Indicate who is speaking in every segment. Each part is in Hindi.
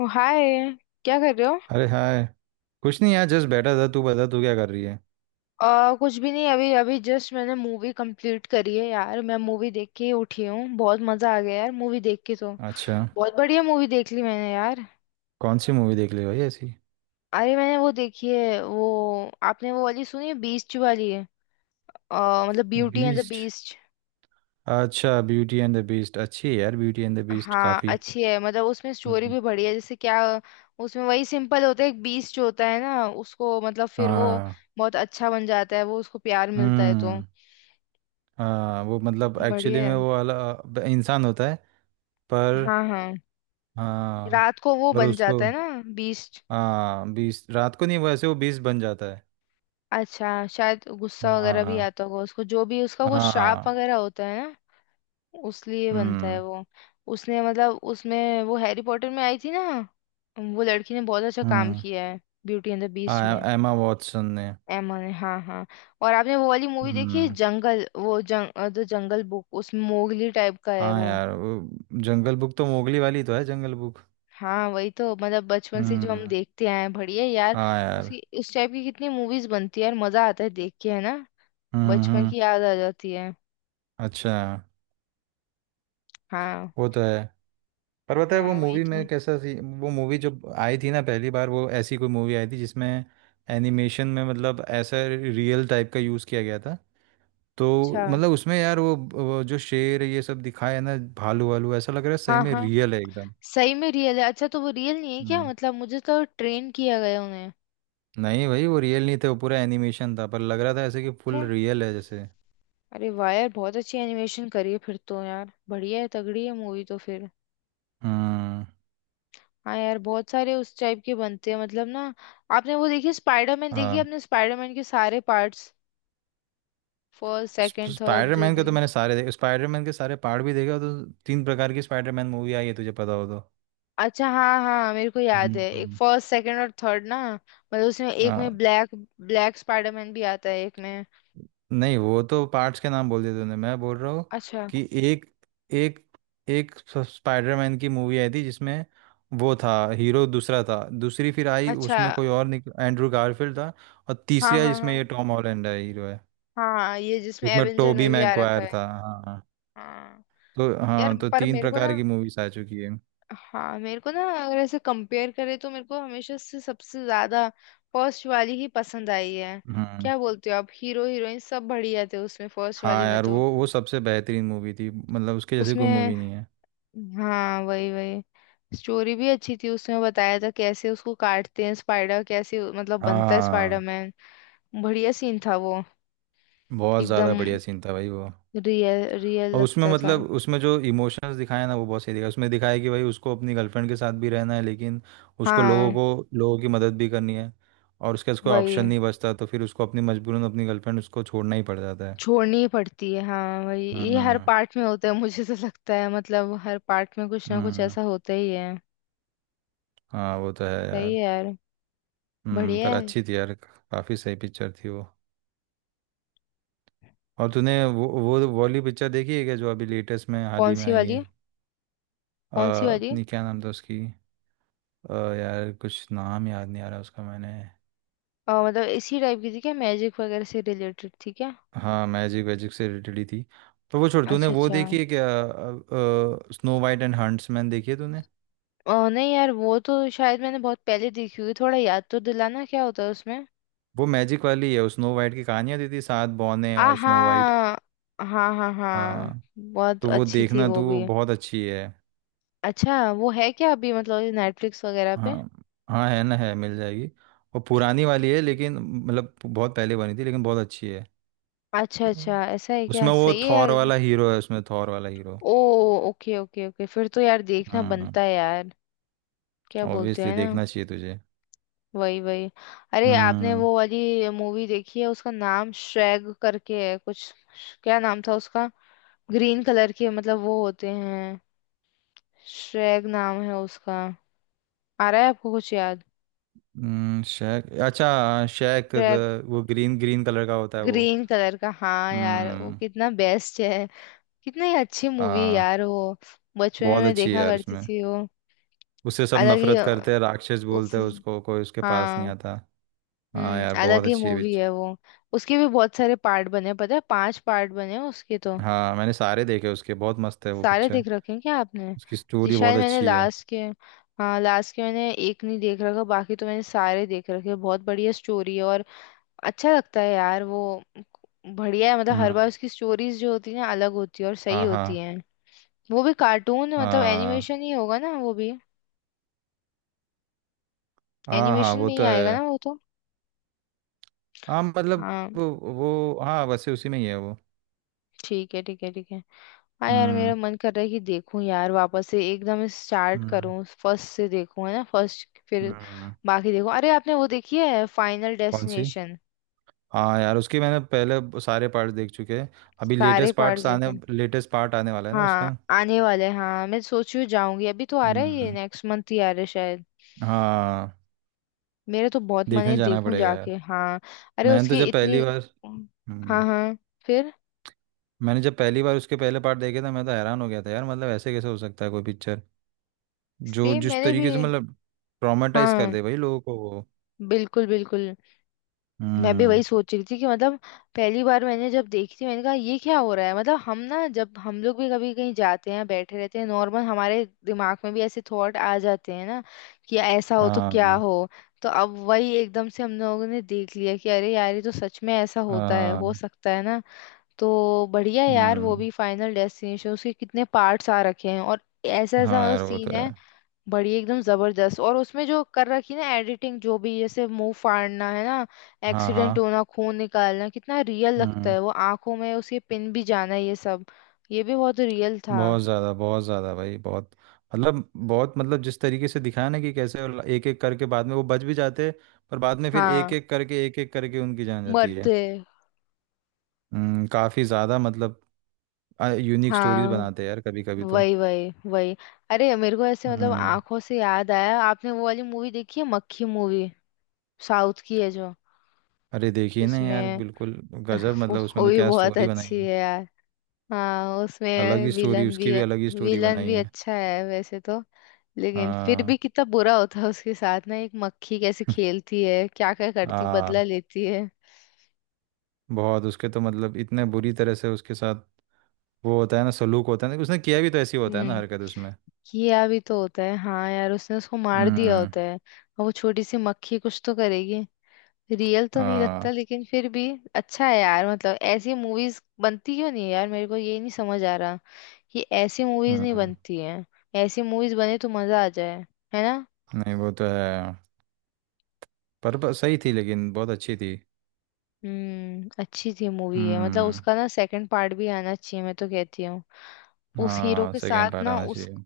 Speaker 1: ओ, हाय। क्या कर रहे हो?
Speaker 2: अरे हाय। कुछ नहीं यार जस्ट बैठा था। तू बता, तू क्या कर रही है।
Speaker 1: कुछ भी नहीं, अभी अभी जस्ट मैंने मूवी कंप्लीट करी है यार। मैं मूवी देख के ही उठी हूँ। बहुत मजा आ गया यार मूवी देख के तो।
Speaker 2: अच्छा।
Speaker 1: बहुत बढ़िया मूवी देख ली मैंने यार।
Speaker 2: कौन सी मूवी देख ली भाई ऐसी।
Speaker 1: अरे मैंने वो देखी है, वो आपने वो वाली सुनी है, बीस्ट वाली है। मतलब Beauty and the
Speaker 2: Beast.
Speaker 1: Beast.
Speaker 2: अच्छा, ब्यूटी एंड द बीस्ट अच्छी है यार। ब्यूटी एंड द बीस्ट
Speaker 1: हाँ
Speaker 2: काफ़ी।
Speaker 1: अच्छी है, मतलब उसमें स्टोरी
Speaker 2: हम्म।
Speaker 1: भी बढ़िया है, जैसे क्या, उसमें वही सिंपल होता है, एक बीस्ट जो होता है ना उसको मतलब फिर वो
Speaker 2: हाँ।
Speaker 1: बहुत अच्छा बन जाता है, वो उसको प्यार मिलता है तो
Speaker 2: हम्म। हाँ, वो मतलब एक्चुअली
Speaker 1: बढ़िया है।
Speaker 2: में वो वाला इंसान होता है। पर।
Speaker 1: हाँ हाँ,
Speaker 2: हाँ।
Speaker 1: रात को वो
Speaker 2: पर
Speaker 1: बन
Speaker 2: उसको।
Speaker 1: जाता है ना बीस्ट।
Speaker 2: हाँ, बीस रात को नहीं, वैसे वो बीस बन जाता है।
Speaker 1: अच्छा, शायद गुस्सा वगैरह भी
Speaker 2: हाँ।
Speaker 1: आता होगा उसको, जो भी उसका कुछ श्राप
Speaker 2: हाँ।
Speaker 1: वगैरह होता है ना उस लिए बनता है
Speaker 2: हम्म।
Speaker 1: वो। उसने मतलब उसमें वो हैरी पॉटर में आई थी ना, वो लड़की ने बहुत अच्छा काम
Speaker 2: हम्म।
Speaker 1: किया है ब्यूटी एंड द बीस्ट
Speaker 2: हाँ,
Speaker 1: में।
Speaker 2: एमा वॉटसन ने।
Speaker 1: एमा ने, हाँ हाँ। और आपने वो वाली मूवी देखी है
Speaker 2: हम्म।
Speaker 1: जंगल, वो जंग द जंगल बुक, उसमें मोगली टाइप का है
Speaker 2: हाँ
Speaker 1: वो।
Speaker 2: यार, वो जंगल बुक तो मोगली वाली तो है जंगल बुक।
Speaker 1: हाँ वही तो, मतलब बचपन से जो हम
Speaker 2: हम्म।
Speaker 1: देखते आए हैं, बढ़िया यार।
Speaker 2: हाँ यार।
Speaker 1: उसी उस टाइप की कितनी मूवीज बनती है यार, मजा आता है देख के, है ना।
Speaker 2: हम्म।
Speaker 1: बचपन
Speaker 2: हम्म।
Speaker 1: की याद आ जाती है।
Speaker 2: अच्छा।
Speaker 1: हाँ,
Speaker 2: वो तो है। पर पता है वो
Speaker 1: हाँ वही
Speaker 2: मूवी
Speaker 1: तो।
Speaker 2: में कैसा सी। वो मूवी जब आई थी ना पहली बार, वो ऐसी कोई मूवी आई थी जिसमें एनिमेशन में मतलब ऐसा रियल टाइप का यूज़ किया गया था तो
Speaker 1: अच्छा,
Speaker 2: मतलब उसमें यार वो जो शेर ये सब दिखाया है ना, भालू वालू ऐसा लग रहा है सही
Speaker 1: हाँ
Speaker 2: में
Speaker 1: हाँ,
Speaker 2: रियल है एकदम।
Speaker 1: सही में रियल है। अच्छा, तो वो रियल नहीं है क्या?
Speaker 2: हम्म।
Speaker 1: मतलब मुझे तो ट्रेन किया गया उन्हें।
Speaker 2: नहीं भाई वो रियल नहीं थे, वो पूरा एनिमेशन था, पर लग रहा था ऐसे कि
Speaker 1: अच्छा,
Speaker 2: फुल रियल है जैसे।
Speaker 1: अरे वाह यार बहुत अच्छी एनिमेशन करी है फिर तो यार, बढ़िया है, तगड़ी है मूवी तो फिर।
Speaker 2: हम्म।
Speaker 1: हाँ यार, बहुत सारे उस टाइप के बनते हैं मतलब ना। आपने वो देखी स्पाइडरमैन देखी है?
Speaker 2: हाँ।
Speaker 1: आपने स्पाइडरमैन के सारे पार्ट्स, फर्स्ट सेकंड थर्ड जो।
Speaker 2: स्पाइडरमैन के तो मैंने सारे देखे। स्पाइडरमैन के सारे पार्ट भी देखे हो तो तीन प्रकार की स्पाइडरमैन मूवी आई है तुझे पता हो तो।
Speaker 1: अच्छा हाँ हाँ, मेरे को याद है, एक
Speaker 2: हम्म।
Speaker 1: फर्स्ट सेकंड और थर्ड ना, मतलब उसमें एक
Speaker 2: आ,
Speaker 1: में ब्लैक ब्लैक स्पाइडरमैन भी आता है एक में।
Speaker 2: नहीं वो तो पार्ट्स के नाम बोल दिए तूने। मैं बोल रहा हूँ
Speaker 1: अच्छा
Speaker 2: कि एक एक एक स- स्पाइडरमैन की मूवी आई थी जिसमें वो था, हीरो दूसरा था। दूसरी फिर आई,
Speaker 1: अच्छा,
Speaker 2: उसमें कोई और निक एंड्रू गारफील्ड था। और
Speaker 1: हाँ
Speaker 2: तीसरी आई जिसमें
Speaker 1: हाँ,
Speaker 2: ये टॉम हॉलैंड है हीरो है।
Speaker 1: हाँ हाँ, ये जिसमें
Speaker 2: एक में
Speaker 1: एवेंजर में
Speaker 2: टोबी
Speaker 1: भी आ रखा
Speaker 2: मैगवायर
Speaker 1: है।
Speaker 2: था। हाँ।
Speaker 1: हाँ,
Speaker 2: तो
Speaker 1: यार
Speaker 2: हाँ, तो
Speaker 1: पर
Speaker 2: तीन
Speaker 1: मेरे को ना,
Speaker 2: प्रकार की मूवीज आ चुकी
Speaker 1: हाँ मेरे को ना, अगर ऐसे कंपेयर करे तो मेरे को हमेशा से सबसे ज्यादा फर्स्ट वाली ही पसंद आई है।
Speaker 2: है।
Speaker 1: क्या बोलते हो आप, हीरो हीरोइन सब बढ़िया थे उसमें, फर्स्ट वाली
Speaker 2: हाँ
Speaker 1: में
Speaker 2: यार,
Speaker 1: तो।
Speaker 2: वो सबसे बेहतरीन मूवी थी, मतलब उसके जैसी कोई
Speaker 1: उसमें
Speaker 2: मूवी नहीं है।
Speaker 1: हाँ वही वही, स्टोरी भी अच्छी थी, उसमें बताया था कैसे उसको काटते हैं स्पाइडर, कैसे मतलब बनता है
Speaker 2: हाँ।
Speaker 1: स्पाइडरमैन। बढ़िया सीन था वो,
Speaker 2: बहुत ज़्यादा
Speaker 1: एकदम
Speaker 2: बढ़िया सीन था भाई वो।
Speaker 1: रियल रियल
Speaker 2: और उसमें
Speaker 1: लगता था।
Speaker 2: मतलब उसमें जो इमोशंस दिखाए ना वो बहुत सही दिखाया, उसमें दिखाया कि भाई उसको अपनी गर्लफ्रेंड के साथ भी रहना है, लेकिन उसको लोगों
Speaker 1: हाँ
Speaker 2: को लोगों की मदद भी करनी है। और उसके पास कोई ऑप्शन
Speaker 1: वही,
Speaker 2: नहीं बचता, तो फिर उसको अपनी मजबूरन अपनी गर्लफ्रेंड उसको छोड़ना ही पड़ जाता है।
Speaker 1: छोड़नी ही पड़ती है, हाँ वही, ये हर
Speaker 2: हम्म।
Speaker 1: पार्ट में होता है, मुझे तो लगता है मतलब हर पार्ट में कुछ ना कुछ
Speaker 2: हम्म।
Speaker 1: ऐसा होता ही है।
Speaker 2: हाँ वो तो है
Speaker 1: सही
Speaker 2: यार।
Speaker 1: है यार,
Speaker 2: हम्म।
Speaker 1: बढ़िया
Speaker 2: पर
Speaker 1: है।
Speaker 2: अच्छी थी यार, काफ़ी सही पिक्चर थी वो। और तूने वो वाली पिक्चर देखी है क्या, जो अभी लेटेस्ट में हाल
Speaker 1: कौन
Speaker 2: ही में
Speaker 1: सी
Speaker 2: आई है।
Speaker 1: वाली?
Speaker 2: अ,
Speaker 1: कौन सी वाली?
Speaker 2: अपनी क्या नाम था उसकी। अ, यार कुछ नाम याद नहीं आ रहा उसका मैंने।
Speaker 1: मतलब इसी टाइप की थी क्या, मैजिक वगैरह से रिलेटेड थी क्या?
Speaker 2: हाँ, मैजिक वैजिक से रिलेटेड ही थी। तो वो छोड़, तूने
Speaker 1: अच्छा
Speaker 2: वो
Speaker 1: अच्छा।
Speaker 2: देखी है क्या, स्नो वाइट एंड हंट्समैन देखी है तूने।
Speaker 1: नहीं यार वो तो शायद मैंने बहुत पहले देखी हुई, थोड़ा याद तो दिलाना क्या होता है उसमें।
Speaker 2: वो मैजिक वाली है, स्नो वाइट की कहानियाँ दी थी, सात बौने
Speaker 1: आ
Speaker 2: और स्नो वाइट।
Speaker 1: हाँ, हाँ हाँ हाँ,
Speaker 2: हाँ।
Speaker 1: बहुत
Speaker 2: तो वो
Speaker 1: अच्छी थी
Speaker 2: देखना
Speaker 1: वो
Speaker 2: तू, वो
Speaker 1: भी।
Speaker 2: बहुत अच्छी है।
Speaker 1: अच्छा वो है क्या अभी, मतलब नेटफ्लिक्स वगैरह
Speaker 2: हाँ
Speaker 1: पे?
Speaker 2: हाँ, है ना, है, मिल जाएगी। वो पुरानी वाली है लेकिन, मतलब बहुत पहले बनी थी लेकिन बहुत अच्छी है।
Speaker 1: अच्छा
Speaker 2: हम्म।
Speaker 1: अच्छा, ऐसा है क्या,
Speaker 2: उसमें वो
Speaker 1: सही है
Speaker 2: थॉर
Speaker 1: यार।
Speaker 2: वाला हीरो है, उसमें थॉर वाला हीरो।
Speaker 1: ओ, ओके ओके ओके, फिर तो यार देखना
Speaker 2: हाँ।
Speaker 1: बनता है यार, क्या बोलते
Speaker 2: ऑब्वियसली
Speaker 1: हैं ना।
Speaker 2: देखना चाहिए तुझे।
Speaker 1: वही वही, अरे आपने
Speaker 2: हम्म।
Speaker 1: वो वाली मूवी देखी है, उसका नाम श्रैग करके है कुछ, क्या नाम था उसका, ग्रीन कलर के मतलब वो होते हैं, श्रेग नाम है उसका, आ रहा है आपको कुछ याद?
Speaker 2: शेक, अच्छा शेक द।
Speaker 1: श्रेग।
Speaker 2: वो ग्रीन ग्रीन कलर का होता है वो।
Speaker 1: ग्रीन कलर का हाँ यार, वो
Speaker 2: हम्म।
Speaker 1: कितना बेस्ट है, कितनी अच्छी मूवी
Speaker 2: हाँ
Speaker 1: यार वो। बचपन में
Speaker 2: बहुत
Speaker 1: मैं
Speaker 2: अच्छी है
Speaker 1: देखा
Speaker 2: यार,
Speaker 1: करती
Speaker 2: उसमें
Speaker 1: थी वो।
Speaker 2: उससे सब
Speaker 1: अलग ही
Speaker 2: नफरत
Speaker 1: अ,
Speaker 2: करते हैं, राक्षस
Speaker 1: उस
Speaker 2: बोलते हैं उसको, कोई उसके पास नहीं
Speaker 1: हाँ
Speaker 2: आता। हाँ
Speaker 1: हम्म,
Speaker 2: यार बहुत
Speaker 1: अलग ही
Speaker 2: अच्छी है
Speaker 1: मूवी है वो। उसके भी बहुत सारे पार्ट बने, पता है 5 पार्ट बने हैं उसके तो।
Speaker 2: हाँ मैंने सारे देखे उसके, बहुत मस्त है वो
Speaker 1: सारे
Speaker 2: पिक्चर।
Speaker 1: देख रखे हैं क्या आपने?
Speaker 2: उसकी
Speaker 1: जी
Speaker 2: स्टोरी बहुत
Speaker 1: शायद मैंने
Speaker 2: अच्छी है।
Speaker 1: लास्ट के, हाँ लास्ट के मैंने एक नहीं देख रखा, बाकी तो मैंने सारे देख रखे हैं। बहुत बढ़िया स्टोरी है, और अच्छा लगता है यार वो। बढ़िया है, मतलब हर बार
Speaker 2: हम्म।
Speaker 1: उसकी स्टोरीज जो होती है ना, अलग होती है और सही
Speaker 2: हाँ
Speaker 1: होती
Speaker 2: हाँ।
Speaker 1: है। वो भी कार्टून मतलब
Speaker 2: हाँ।
Speaker 1: एनिमेशन ही होगा ना वो भी,
Speaker 2: हाँ हाँ।
Speaker 1: एनिमेशन
Speaker 2: वो
Speaker 1: में ही
Speaker 2: तो
Speaker 1: आएगा ना
Speaker 2: है।
Speaker 1: वो तो।
Speaker 2: हाँ मतलब।
Speaker 1: हाँ,
Speaker 2: वो हाँ, वैसे उसी में ही है वो।
Speaker 1: ठीक है ठीक है ठीक है। हाँ यार,
Speaker 2: हम्म।
Speaker 1: मेरा मन कर रहा है कि देखूं यार वापस से, एकदम स्टार्ट
Speaker 2: हम्म।
Speaker 1: करूं, फर्स्ट से देखूं है ना, फर्स्ट फिर
Speaker 2: हम्म।
Speaker 1: बाकी देखूं। अरे आपने वो देखी है फाइनल
Speaker 2: कौन सी।
Speaker 1: डेस्टिनेशन?
Speaker 2: हाँ यार उसके मैंने पहले सारे पार्ट देख चुके हैं। अभी
Speaker 1: सारे पार्ट देखे?
Speaker 2: लेटेस्ट पार्ट आने वाला है ना
Speaker 1: हाँ
Speaker 2: उसका।
Speaker 1: आने वाले हैं, हाँ मैं सोच रही हूँ जाऊंगी, अभी तो आ रहा है ये,
Speaker 2: हम्म।
Speaker 1: नेक्स्ट मंथ ही आ रहा है शायद।
Speaker 2: हाँ।
Speaker 1: मेरा तो बहुत मन
Speaker 2: देखने
Speaker 1: है,
Speaker 2: जाना
Speaker 1: देखूं
Speaker 2: पड़ेगा यार।
Speaker 1: जाके, हाँ। अरे
Speaker 2: मैंने तो
Speaker 1: उसकी
Speaker 2: जब पहली
Speaker 1: इतनी,
Speaker 2: बार।
Speaker 1: हाँ
Speaker 2: हम्म।
Speaker 1: हाँ, फिर,
Speaker 2: मैंने जब पहली बार उसके पहले पार्ट देखे थे, मैं तो हैरान हो गया था यार, मतलब ऐसे कैसे हो सकता है कोई पिक्चर, जो
Speaker 1: सेम
Speaker 2: जिस
Speaker 1: मैंने भी,
Speaker 2: तरीके से मतलब ट्रॉमेटाइज कर
Speaker 1: हाँ
Speaker 2: दे भाई लोगों को वो।
Speaker 1: बिल्कुल बिल्कुल। मैं भी वही
Speaker 2: हम्म।
Speaker 1: सोच रही थी कि मतलब पहली बार मैंने जब देखी थी, मैंने कहा ये क्या हो रहा है, मतलब हम ना, जब हम लोग भी कभी कहीं जाते हैं बैठे रहते हैं नॉर्मल, हमारे दिमाग में भी ऐसे थॉट आ जाते हैं ना, कि ऐसा हो तो
Speaker 2: हाँ
Speaker 1: क्या
Speaker 2: हाँ।
Speaker 1: हो। तो अब वही एकदम से हम लोगों ने देख लिया कि अरे यार ये तो सच में ऐसा होता है, हो
Speaker 2: हाँ,
Speaker 1: सकता है ना। तो बढ़िया यार, वो
Speaker 2: हम्म।
Speaker 1: भी फाइनल डेस्टिनेशन, उसके कितने पार्ट्स आ रखे हैं और ऐसा ऐसा
Speaker 2: हाँ
Speaker 1: मतलब
Speaker 2: यार वो तो
Speaker 1: सीन
Speaker 2: है।
Speaker 1: है, बढ़िया एकदम जबरदस्त। और उसमें जो कर रखी ना एडिटिंग, जो भी जैसे मुंह फाड़ना है ना,
Speaker 2: हाँ
Speaker 1: एक्सीडेंट
Speaker 2: हाँ।
Speaker 1: होना, खून निकालना, कितना रियल लगता
Speaker 2: हम्म।
Speaker 1: है वो, आंखों में उसके पिन भी जाना, ये सब, ये भी बहुत रियल था।
Speaker 2: बहुत ज़्यादा भाई बहुत। मतलब बहुत, मतलब जिस तरीके से दिखाया ना, कि कैसे एक एक करके बाद में वो बच भी जाते, पर बाद में फिर
Speaker 1: हाँ,
Speaker 2: एक एक करके उनकी जान जाती है।
Speaker 1: मरते,
Speaker 2: हम्म, काफ़ी ज़्यादा, मतलब यूनिक स्टोरीज
Speaker 1: हाँ
Speaker 2: बनाते हैं यार कभी कभी तो।
Speaker 1: वही वही वही। अरे मेरे को ऐसे मतलब
Speaker 2: हम्म।
Speaker 1: आंखों से याद आया, आपने वो वाली मूवी देखी है मक्खी मूवी, साउथ की है जो,
Speaker 2: अरे देखिए ना यार,
Speaker 1: जिसमें,
Speaker 2: बिल्कुल गजब, मतलब उसमें
Speaker 1: वो
Speaker 2: तो
Speaker 1: भी
Speaker 2: क्या
Speaker 1: बहुत
Speaker 2: स्टोरी बनाई
Speaker 1: अच्छी
Speaker 2: है।
Speaker 1: है यार। हाँ
Speaker 2: अलग
Speaker 1: उसमें
Speaker 2: ही स्टोरी,
Speaker 1: विलन
Speaker 2: उसकी
Speaker 1: भी,
Speaker 2: भी अलग ही स्टोरी
Speaker 1: विलन
Speaker 2: बनाई
Speaker 1: भी
Speaker 2: है।
Speaker 1: अच्छा है वैसे तो, लेकिन फिर
Speaker 2: हाँ
Speaker 1: भी कितना बुरा होता है उसके साथ ना, एक मक्खी कैसे खेलती है क्या क्या करती,
Speaker 2: हाँ।
Speaker 1: बदला लेती है।
Speaker 2: बहुत उसके तो मतलब इतने बुरी तरह से उसके साथ, वो होता है ना सलूक, होता है ना, उसने किया भी तो, ऐसी होता है ना
Speaker 1: हम्म,
Speaker 2: हरकत उसमें।
Speaker 1: किया भी तो होता है, हाँ यार उसने उसको मार दिया
Speaker 2: हम्म।
Speaker 1: होता है, और वो छोटी सी मक्खी कुछ तो करेगी। रियल तो नहीं लगता
Speaker 2: हाँ।
Speaker 1: लेकिन फिर भी अच्छा है यार। मतलब ऐसी मूवीज बनती क्यों नहीं है यार, मेरे को ये नहीं समझ आ रहा, ये ऐसी मूवीज नहीं
Speaker 2: हम्म,
Speaker 1: बनती हैं। ऐसी मूवीज बने तो मजा आ जाए, है ना।
Speaker 2: नहीं वो तो है। पर सही थी, लेकिन बहुत अच्छी थी।
Speaker 1: हम्म, अच्छी थी मूवी है, मतलब
Speaker 2: हम्म।
Speaker 1: उसका ना सेकंड पार्ट भी आना चाहिए, मैं तो कहती हूँ। उस हीरो
Speaker 2: हाँ,
Speaker 1: के
Speaker 2: सेकेंड
Speaker 1: साथ
Speaker 2: पार्ट
Speaker 1: ना,
Speaker 2: आना
Speaker 1: उस
Speaker 2: चाहिए।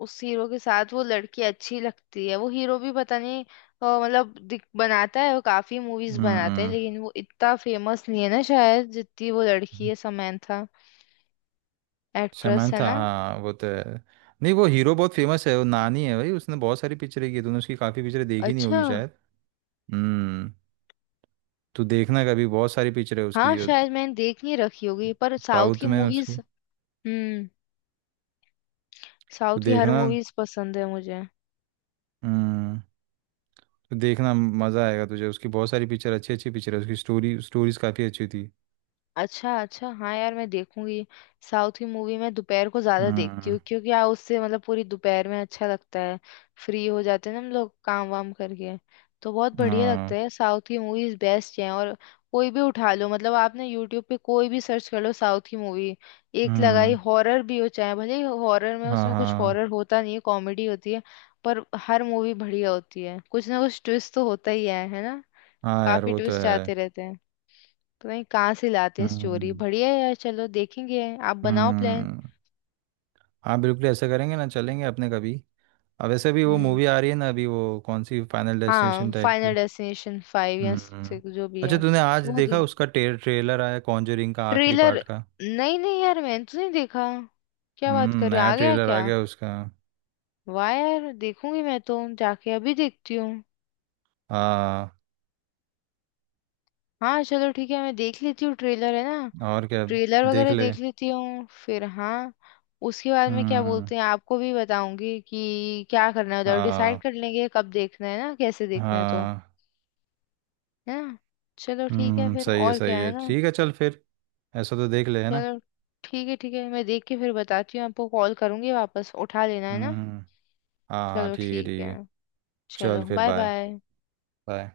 Speaker 1: उस हीरो के साथ वो लड़की अच्छी लगती है, वो हीरो भी पता नहीं, मतलब बनाता है वो, काफी मूवीज बनाता है,
Speaker 2: हम्म।
Speaker 1: लेकिन वो इतना फेमस नहीं है ना शायद, जितनी वो लड़की है समंथा, एक्ट्रेस है
Speaker 2: शमंथा,
Speaker 1: ना।
Speaker 2: हाँ वो तो है। नहीं, वो हीरो बहुत फेमस है, वो नानी है भाई, उसने बहुत सारी पिक्चरें की, तूने उसकी काफ़ी पिक्चरें देखी नहीं
Speaker 1: अच्छा,
Speaker 2: होगी शायद। हम्म। तू देखना कभी, बहुत सारी पिक्चरें
Speaker 1: हाँ
Speaker 2: उसकी।
Speaker 1: शायद मैंने देख नहीं रखी होगी पर साउथ
Speaker 2: साउथ
Speaker 1: की
Speaker 2: में
Speaker 1: मूवीज,
Speaker 2: उसकी।
Speaker 1: हम्म, साउथ
Speaker 2: तू
Speaker 1: की हर
Speaker 2: देखना।
Speaker 1: मूवीज पसंद है मुझे।
Speaker 2: हम्म। तू देखना, मज़ा आएगा तुझे, उसकी बहुत सारी पिक्चर, अच्छी अच्छी पिक्चर है उसकी। स्टोरीज काफ़ी अच्छी थी।
Speaker 1: अच्छा अच्छा, हाँ यार मैं देखूंगी। साउथ की मूवी मैं दोपहर को ज्यादा देखती
Speaker 2: हम्म।
Speaker 1: हूँ, क्योंकि यार उससे मतलब पूरी दोपहर में अच्छा लगता है, फ्री हो जाते हैं ना हम लोग काम वाम करके, तो बहुत बढ़िया लगता
Speaker 2: हाँ।
Speaker 1: है। साउथ की मूवीज बेस्ट हैं, और कोई भी उठा लो, मतलब आपने यूट्यूब पे कोई भी सर्च कर लो साउथ की मूवी, एक लगाई,
Speaker 2: हम्म।
Speaker 1: हॉरर भी हो चाहे, भले हॉरर में
Speaker 2: हाँ।
Speaker 1: उसमें कुछ
Speaker 2: हाँ।
Speaker 1: हॉरर होता नहीं है, कॉमेडी होती है, पर हर मूवी बढ़िया होती है, कुछ ना कुछ ट्विस्ट तो होता ही है ना,
Speaker 2: हाँ यार
Speaker 1: काफी
Speaker 2: वो तो
Speaker 1: ट्विस्ट
Speaker 2: है।
Speaker 1: आते रहते हैं, तो भाई कहाँ से लाते हैं स्टोरी,
Speaker 2: हम्म।
Speaker 1: बढ़िया है यार, चलो देखेंगे। आप बनाओ प्लान।
Speaker 2: हम्म। हाँ बिल्कुल, ऐसा करेंगे ना, चलेंगे अपने कभी। अब वैसे भी वो
Speaker 1: हम्म,
Speaker 2: मूवी आ रही है ना अभी, वो कौन सी फाइनल
Speaker 1: हाँ
Speaker 2: डेस्टिनेशन टाइप
Speaker 1: फाइनल
Speaker 2: की।
Speaker 1: डेस्टिनेशन 5 या
Speaker 2: हम्म।
Speaker 1: 6 जो भी
Speaker 2: अच्छा,
Speaker 1: है।
Speaker 2: तूने आज
Speaker 1: तो वो
Speaker 2: देखा
Speaker 1: देख
Speaker 2: उसका ट्रेलर आया कॉन्जरिंग का आखिरी
Speaker 1: ट्रेलर,
Speaker 2: पार्ट का।
Speaker 1: नहीं नहीं यार मैंने तो नहीं देखा, क्या बात कर रहे हो
Speaker 2: नया
Speaker 1: आ गया
Speaker 2: ट्रेलर आ
Speaker 1: क्या?
Speaker 2: गया उसका।
Speaker 1: वाह यार देखूंगी, मैं तो जाके अभी देखती हूँ।
Speaker 2: हाँ।
Speaker 1: हाँ चलो ठीक है, मैं देख लेती हूँ ट्रेलर है ना,
Speaker 2: और क्या।
Speaker 1: ट्रेलर
Speaker 2: देख
Speaker 1: वगैरह
Speaker 2: ले।
Speaker 1: देख लेती हूँ फिर, हाँ उसके बाद में क्या
Speaker 2: हम्म।
Speaker 1: बोलते हैं आपको भी बताऊंगी, कि क्या करना है उधर, डिसाइड
Speaker 2: हाँ।
Speaker 1: कर लेंगे कब देखना है ना, कैसे देखना है तो।
Speaker 2: हाँ।
Speaker 1: है ना, चलो ठीक है फिर,
Speaker 2: सही है
Speaker 1: और क्या,
Speaker 2: सही
Speaker 1: है
Speaker 2: है,
Speaker 1: ना,
Speaker 2: ठीक है, चल फिर। ऐसा तो देख ले, है ना।
Speaker 1: चलो ठीक है ठीक है, मैं देख के फिर बताती हूँ आपको, कॉल करूंगी वापस उठा लेना है ना।
Speaker 2: हम्म। हाँ। हाँ
Speaker 1: चलो
Speaker 2: ठीक है
Speaker 1: ठीक
Speaker 2: ठीक
Speaker 1: है।
Speaker 2: है,
Speaker 1: चलो
Speaker 2: चल फिर
Speaker 1: बाय
Speaker 2: बाय।
Speaker 1: बाय।
Speaker 2: बाय।